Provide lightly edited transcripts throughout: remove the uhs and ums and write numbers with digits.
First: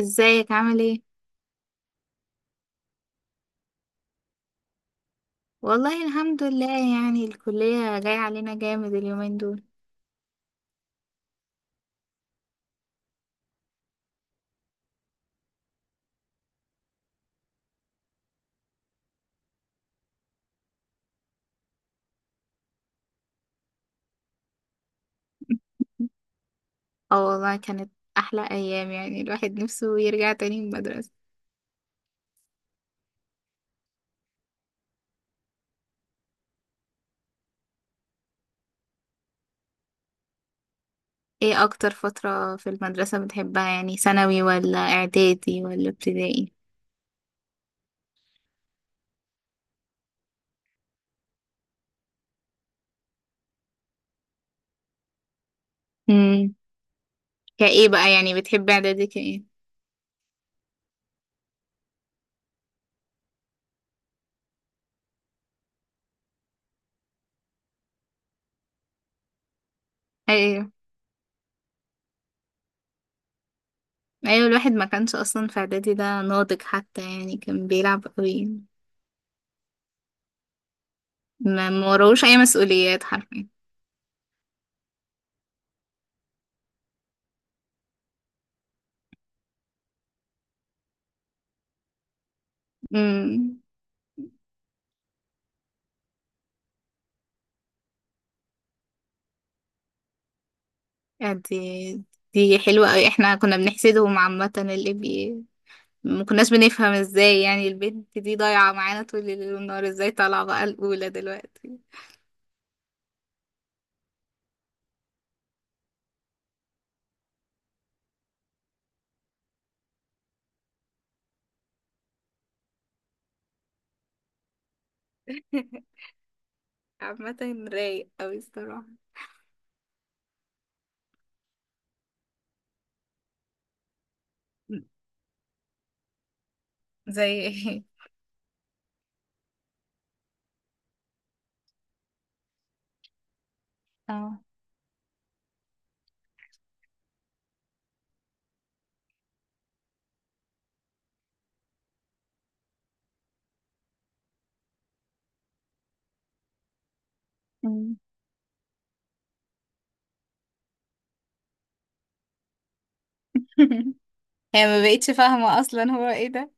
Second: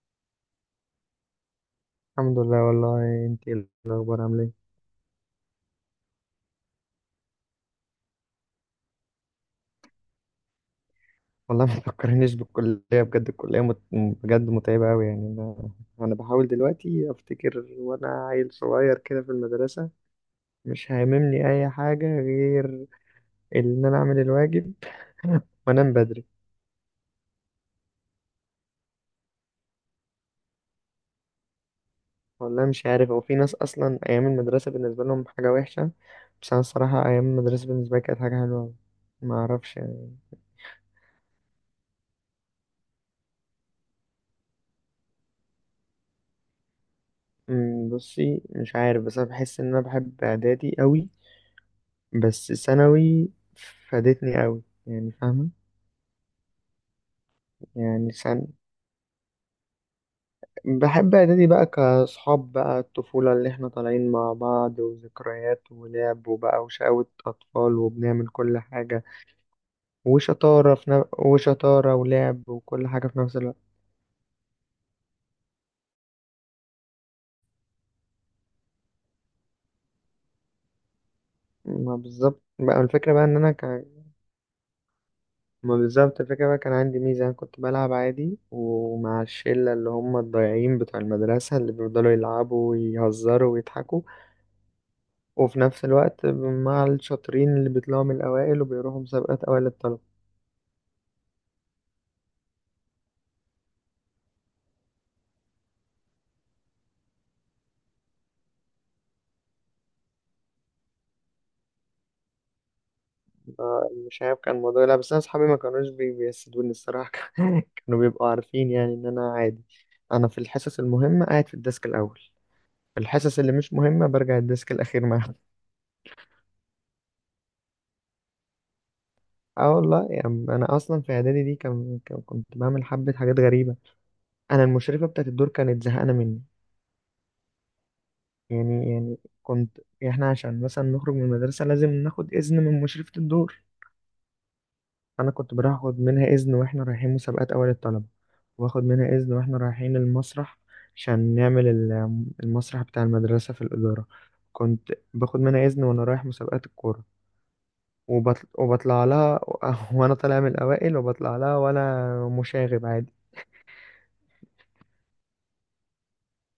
ازيك عامل ايه؟ الحمد لله. والله انت ايه الاخبار؟ عامله ايه؟ والله الحمد لله، يعني الكلية جاية علينا جامد اليومين دول. والله ما تفكرنيش بالكليه بجد. الكليه بجد متعبه قوي يعني انا بحاول دلوقتي افتكر وانا عيل صغير كده في المدرسه، مش هاممني اي حاجه غير ان انا اعمل الواجب وانام بدري. اه والله، كانت احلى ايام، يعني الواحد نفسه يرجع تاني المدرسة. والله مش عارف، هو في ناس اصلا ايام المدرسه بالنسبه لهم حاجه وحشه، بس انا الصراحه ايام المدرسه بالنسبه لي كانت حاجه حلوه أوي. ما اعرفش يعني. ايه اكتر فترة في المدرسة بتحبها؟ يعني ثانوي ولا اعدادي ولا ابتدائي؟ بصي، مش عارف بس انا بحس ان انا بحب اعدادي قوي. بس ثانوي فادتني قوي، يعني فاهمة؟ امم. كايه بقى؟ يعني يعني سن... بتحب اعدادي كايه؟ بحب إعدادي بقى، كأصحاب بقى الطفولة اللي إحنا طالعين مع بعض وذكريات ولعب وبقى وشقاوة أطفال وبنعمل كل حاجة ايوه، وشطارة وشطارة ولعب وكل حاجة في نفس الوقت. ايوه، الواحد ما كانش اصلا في اعدادي ده ناضج حتى، يعني كان بيلعب قوي. ما ما وراهوش اي بالظبط بقى مسؤوليات الفكرة بقى إن حرفيا. أنا كان ما بالظبط الفكرة بقى، كان عندي ميزة، أنا كنت بلعب عادي ومع الشلة اللي هم الضايعين بتوع المدرسة اللي بيفضلوا يلعبوا ويهزروا امم. ويضحكوا، وفي نفس الوقت مع الشاطرين اللي بيطلعوا من الأوائل وبيروحوا مسابقات أوائل الطلبة. آه، دي حلوة أوي، احنا كنا بنحسدهم عامة. اللي بي ما كناش بنفهم ازاي، يعني البنت دي ضايعة معانا طول الليل والنهار، ازاي طالعة بقى الأولى دلوقتي؟ آه، مش عارف كان الموضوع. لا بس أنا أصحابي ما كانوش بيحسدوني الصراحة. كانوا بيبقوا عارفين يعني إن أنا عادي. أنا في الحصص المهمة قاعد في الديسك الأول، في الحصص اللي مش مهمة برجع الديسك الأخير معاهم. عامة رايق أوي الصراحة. اه والله يعني أنا أصلا في إعدادي دي كنت بعمل حبة حاجات غريبة. أنا المشرفة بتاعت الدور كانت زهقانة مني. زي ايه؟ يعني، كنت يعني إحنا عشان مثلا نخرج من المدرسة لازم ناخد إذن من مشرفة الدور. اه. انا كنت باخد منها اذن واحنا رايحين مسابقات اوائل الطلبه، واخد منها اذن واحنا رايحين المسرح عشان نعمل المسرح بتاع المدرسه في الاداره، كنت باخد منها اذن وانا رايح مسابقات الكوره. أمم. وبطلع لها وانا طالع من الاوائل وبطلع لها وانا مشاغب عادي. هي ما بقتش فاهمة أصلا هو ايه ده.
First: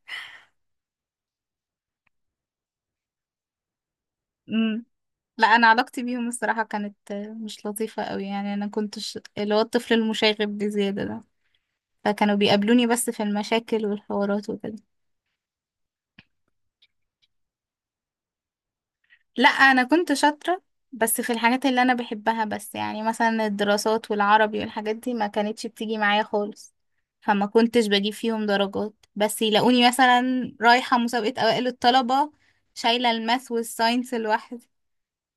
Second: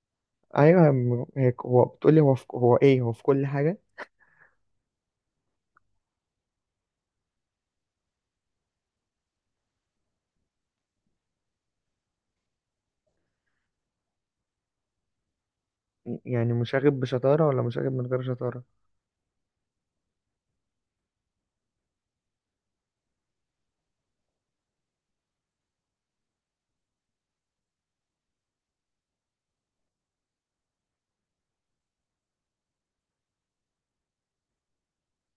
ايوه. هيك هو، بتقولي هو هو ايه، هو في كل حاجه. أمم. لا، أنا علاقتي بيهم الصراحة كانت مش لطيفة أوي، يعني أنا كنتش اللي هو الطفل المشاغب بزيادة ده، فكانوا بيقابلوني بس في المشاكل والحوارات وكده. يعني مشاغب بشطاره ولا مشاغب من غير شطاره؟ لا، انا كنت شاطرة، بس في الحاجات اللي انا بحبها بس، يعني مثلا الدراسات والعربي والحاجات دي ما كانتش بتيجي معايا خالص، فما كنتش بجيب فيهم درجات، بس يلاقوني مثلا رايحة مسابقة اوائل الطلبة شايلة الماث والساينس لوحدي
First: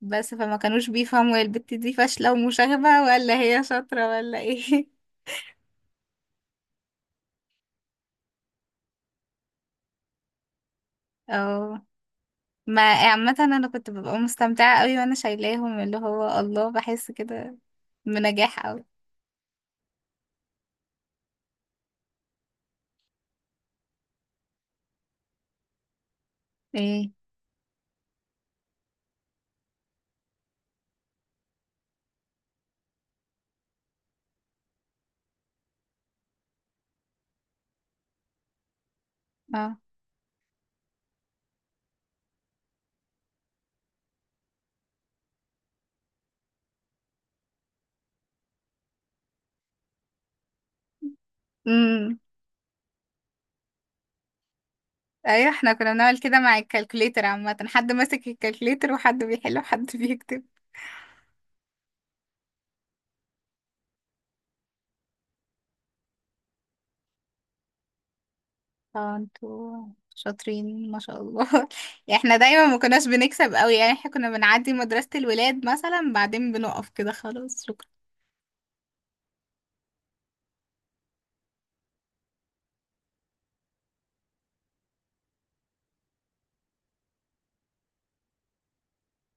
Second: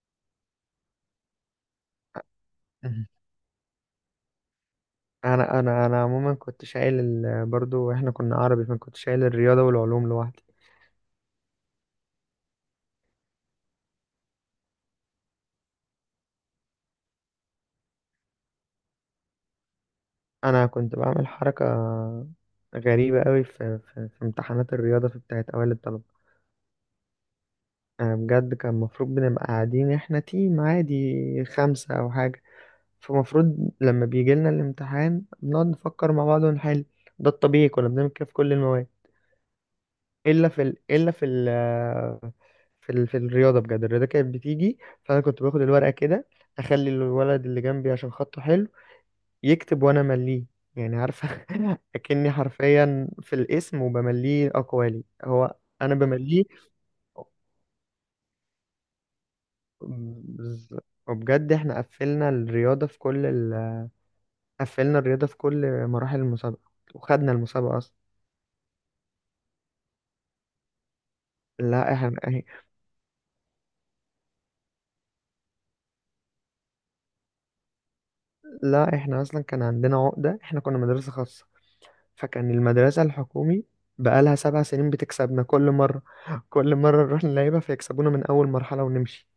بس، فما كانوش بيفهموا هي البت دي فاشلة ومشاغبة مهم. ولا هي شاطرة ولا ايه. انا عموما كنت شايل برضو احنا كنا عربي، فكنت شايل الرياضه والعلوم لوحدي. اه. ما عامة انا كنت ببقى مستمتعة قوي وانا شايلاهم، اللي هو الله بحس كده بنجاح قوي. انا كنت بعمل حركه غريبه قوي في امتحانات الرياضه في بتاعه اوائل الطلبه. ايه؟ أنا بجد كان المفروض بنبقى قاعدين احنا تيم عادي 5 او حاجه، فمفروض لما بيجي لنا الامتحان بنقعد نفكر مع بعض ونحل. ده الطبيعي، كنا بنعمل كده في كل المواد اه. الا في ال... الا في ال... في, ال... في الرياضه. بجد الرياضه كانت بتيجي، فانا كنت باخد الورقه كده، اخلي الولد اللي جنبي عشان خطه حلو يكتب وانا مليه، يعني عارفه؟ اكني حرفيا في الاسم وبمليه اقوالي ايوه، هو. احنا كنا انا بنعمل كده بمليه. مع الكالكوليتر، عامة حد ماسك الكالكوليتر وحد بيحل وحد بيكتب. بز- وبجد احنا قفلنا الرياضه قفلنا الرياضه في كل مراحل المسابقه وخدنا المسابقه اصلا. اه، انتوا شاطرين ما شاء الله. لا احنا يعني احنا إيه- دايما ما كناش بنكسب قوي، يعني احنا كنا بنعدي مدرسة الولاد مثلا بعدين بنقف كده خلاص شكرا. لا احنا اصلا كان عندنا عقده، احنا كنا مدرسه خاصه، فكان المدرسه الحكومي بقالها 7 سنين بتكسبنا كل مره، كل مره نروح نلعبها فيكسبونا من اول مرحله ونمشي.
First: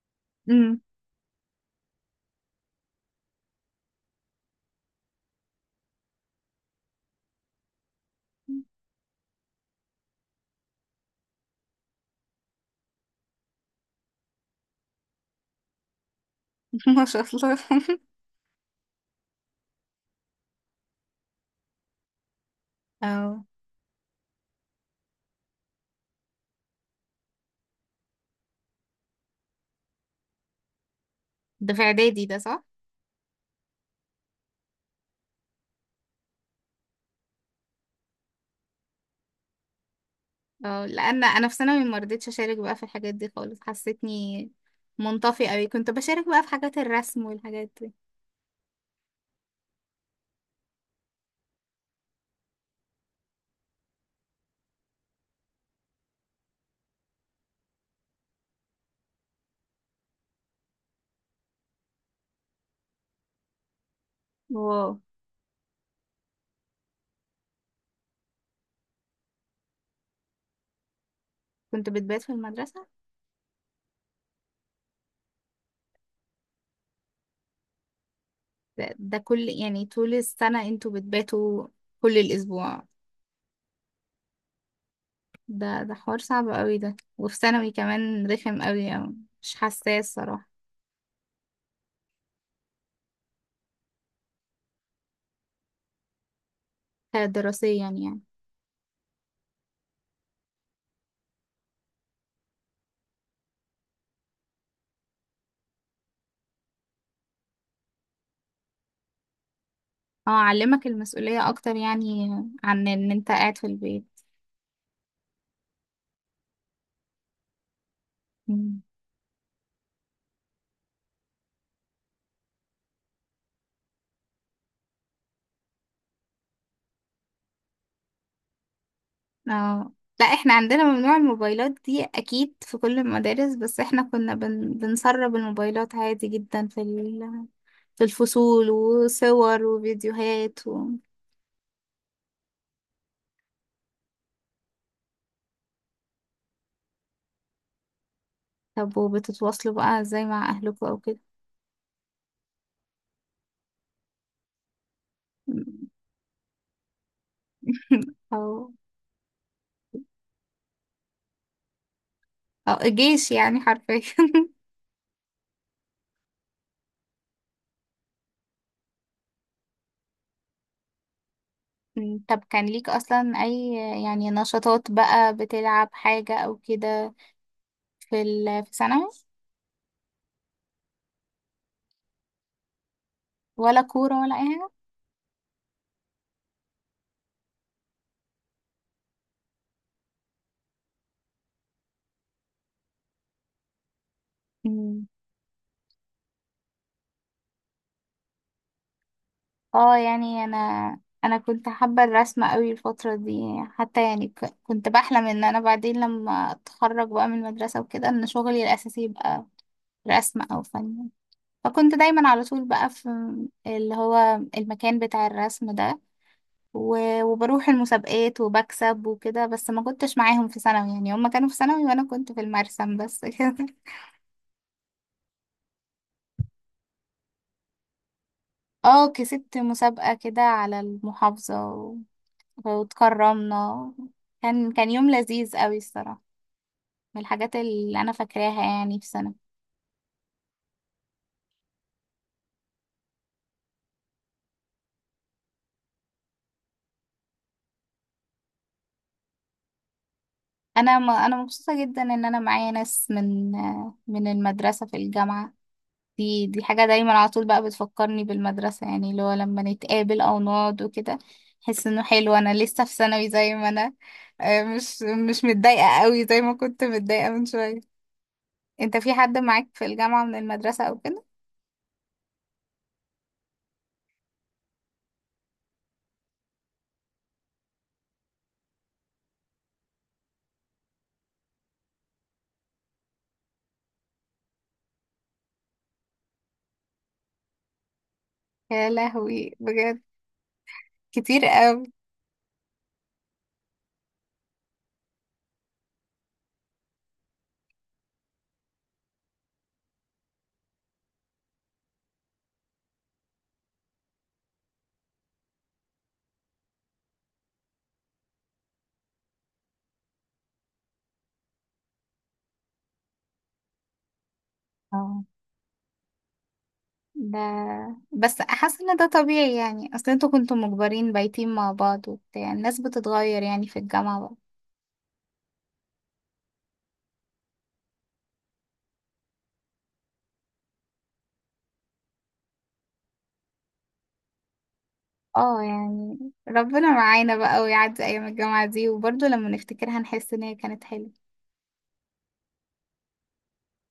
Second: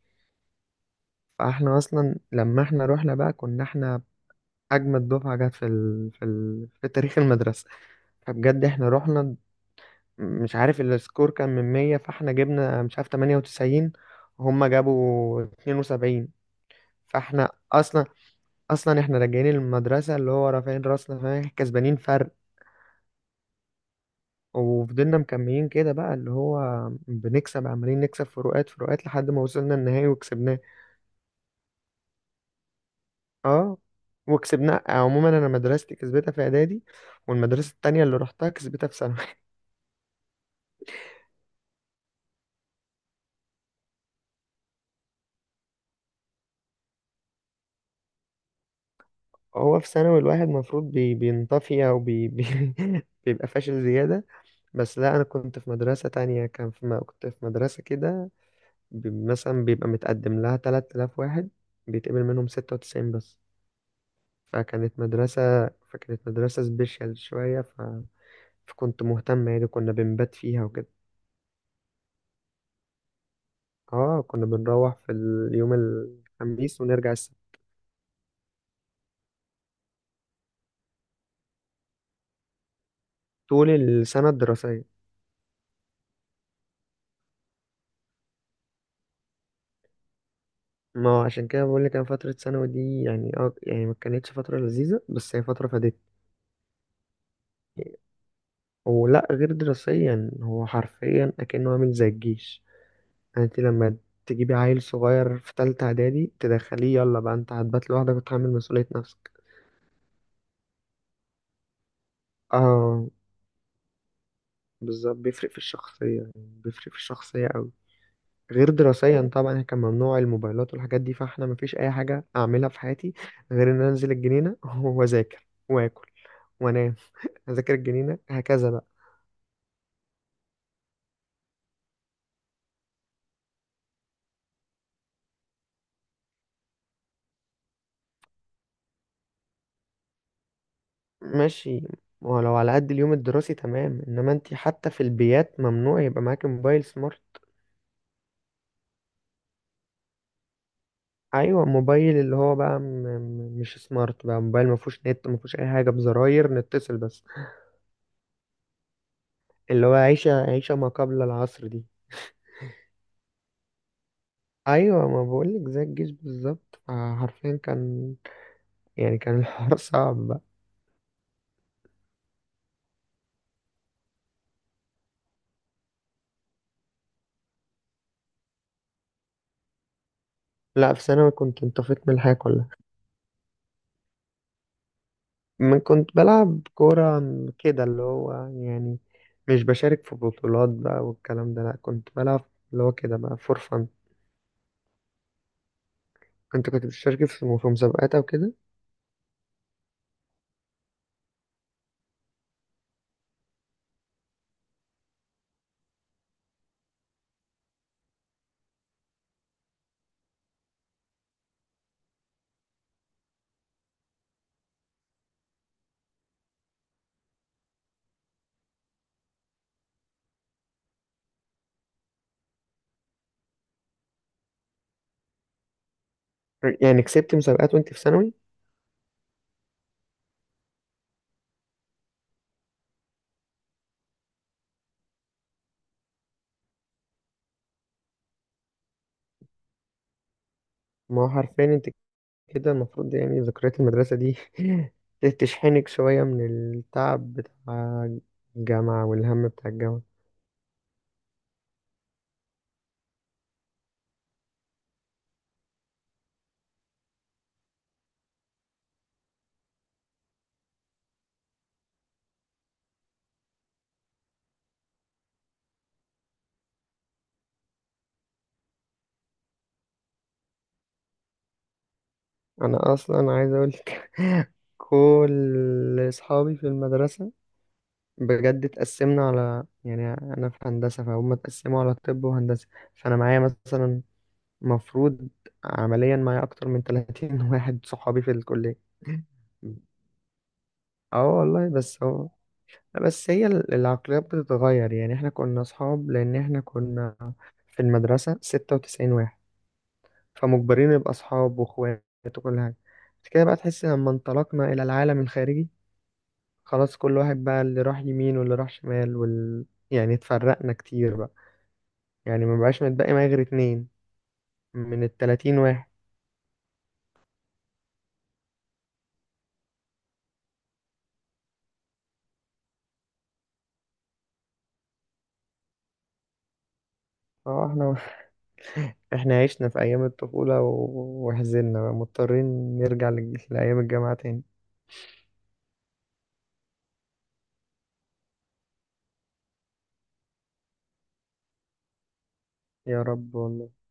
امم. فاحنا اصلا لما احنا رحنا بقى، كنا احنا اجمد دفعه جت في تاريخ المدرسه. فبجد احنا رحنا، مش عارف السكور كان من 100، فاحنا جبنا مش عارف 98، وهم جابوا 72. ما شاء فاحنا الله. اصلا اصلا احنا راجعين المدرسه اللي هو رافعين راسنا، فاهم، كسبانين فرق. اه. وفضلنا مكملين كده بقى اللي هو بنكسب، عمالين نكسب فروقات فروقات لحد ما وصلنا النهائي وكسبناه. ده في اعدادي ده، صح؟ اه وكسبناه. عموما انا مدرستي كسبتها في اعدادي، والمدرسه التانية اللي رحتها كسبتها في ثانوي. اه، لان انا في ثانوي ما رضيتش اشارك بقى في الحاجات دي خالص، حسيتني منطفي قوي. كنت بشارك بقى في حاجات الرسم والحاجات دي. هو في ثانوي الواحد المفروض بينطفي او بي بي بيبقى فاشل زيادة. بس لا، انا كنت في مدرسة تانية. كان كنت في مدرسة كده، مثلا بيبقى متقدم لها 3000 واحد، بيتقبل منهم 96 بس. واو، فكانت مدرسة فكانت مدرسة سبيشال شوية فكنت مهتم، يعني كنا بنبات فيها وكده. كنت بتبات في المدرسة؟ اه، كنا بنروح في اليوم الخميس ونرجع السبت، ده كل، يعني طول السنة انتوا بتباتوا كل الأسبوع؟ طول السنة الدراسية. ده حوار صعب قوي ده، وفي ثانوي كمان رخم قوي أوي. مش حساس صراحة. ما هو عشان كده بقول لك، انا فتره ثانوي دي يعني يعني ما كانتش فتره لذيذه، بس هي فتره فادتني. دراسيا؟ يعني. ولا غير دراسيا، هو حرفيا اكنه عامل زي الجيش. يعني انت لما تجيبي عيل صغير في تالتة اعدادي تدخليه، يلا بقى انت هتبات لوحدك وتحمل مسؤوليه نفسك. اه، علمك المسؤولية أكتر، يعني عن اه، إن أنت قاعد في البيت. بالظبط بيفرق في الشخصيه، بيفرق في الشخصيه قوي. غير مم. دراسيا طبعا، يعني كان ممنوع الموبايلات والحاجات دي، فاحنا مفيش اي حاجه اعملها في حياتي غير ان أنا انزل الجنينه واذاكر واكل وانام. اذاكر الجنينه هكذا بقى. اه. لا، احنا عندنا ممنوع الموبايلات دي أكيد في كل المدارس، بس احنا كنا بنسرب الموبايلات عادي جدا في في الفصول، وصور وفيديوهات و... ماشي. ولو على قد اليوم الدراسي تمام، انما انت حتى في البيات ممنوع يبقى معاكي موبايل سمارت. طب وبتتواصلوا بقى ازاي مع أهلكم أو كده؟ ايوه، موبايل اللي هو بقى مش سمارت بقى، موبايل ما فيهوش نت، ما فيهوش اي حاجه، بزراير نتصل بس. او اللي هو عيشه، عيشه ما قبل العصر دي. او الجيش يعني حرفيا. ايوه، ما بقولك زي الجيش بالظبط، آه، حرفيا كان، يعني كان الحوار صعب بقى. مم. طب كان ليك اصلا اي، يعني نشاطات بقى، بتلعب حاجة او كده في ال في ثانوي؟ لا، في ثانوي كنت انطفيت من الحياة كلها. ولا كورة ولا اي حاجة؟ من كنت بلعب كورة كده، اللي هو يعني مش بشارك في بطولات بقى والكلام ده، لا كنت بلعب اللي هو كده بقى فور فن. مم. انت كنت بتشارك في مسابقات او كده؟ اه، يعني انا، انا كنت حابة الرسم قوي الفترة دي، حتى يعني كنت بحلم ان انا بعدين لما اتخرج بقى من المدرسة وكده ان شغلي الاساسي يبقى رسم او فن. فكنت دايما على طول بقى في اللي هو المكان بتاع الرسم ده، وبروح المسابقات وبكسب وكده، بس ما كنتش معاهم في ثانوي، يعني هم كانوا في ثانوي وانا كنت في المرسم بس. كده. يعني كسبت مسابقات وانت في ثانوي؟ اه، كسبت مسابقة كده على المحافظة واتكرمنا. كان يوم لذيذ قوي الصراحة، من الحاجات اللي انا فاكراها يعني في ثانوي. ما هو حرفيا انت كده المفروض، يعني ذكريات المدرسة دي تشحنك شوية من التعب بتاع الجامعة والهم بتاع الجامعة. انا مبسوطة جدا ان انا معايا ناس من المدرسة في الجامعة. دي حاجة دايما على طول بقى بتفكرني بالمدرسة، يعني اللي هو لما نتقابل أو نقعد وكده. أحس إنه حلو، أنا لسه في ثانوي زي ما أنا، آه، مش مش متضايقة قوي زي ما كنت متضايقة من شوية. أنت في حد معاك في الجامعة من المدرسة أو كده؟ انا اصلا عايز اقول لك كل اصحابي في المدرسه، بجد اتقسمنا على، يعني انا في هندسه، فهم اتقسموا على طب وهندسه. فانا معايا مثلا، مفروض عمليا معايا اكتر من 30 واحد صحابي في الكليه. يا لهوي، بجد اه كتير والله. قوي. بس هي العقليات بتتغير، يعني احنا كنا اصحاب لان احنا كنا في المدرسه 96 واحد، فمجبرين نبقى أصحاب وإخوات وكل حاجة. بس كده بقى تحس لما انطلقنا إلى العالم الخارجي، خلاص كل واحد بقى اللي راح يمين واللي راح شمال يعني اتفرقنا كتير بقى، يعني ما بقاش متبقي معايا غير 2 من اه. الـ30 واحد. ده بس حاسة إن ده طبيعي، يعني أصل أنتوا كنتوا مجبرين بايتين مع بعض، وبتاع الناس بتتغير يعني في الجامعة. اه. احنا احنا عشنا في أيام الطفولة وحزننا بقى مضطرين نرجع لأيام الجامعة تاني. اه، يعني ربنا معانا بقى ويعدي ايام الجامعة دي، وبرضه لما نفتكرها نحس ان هي كانت حلوة. يا رب والله.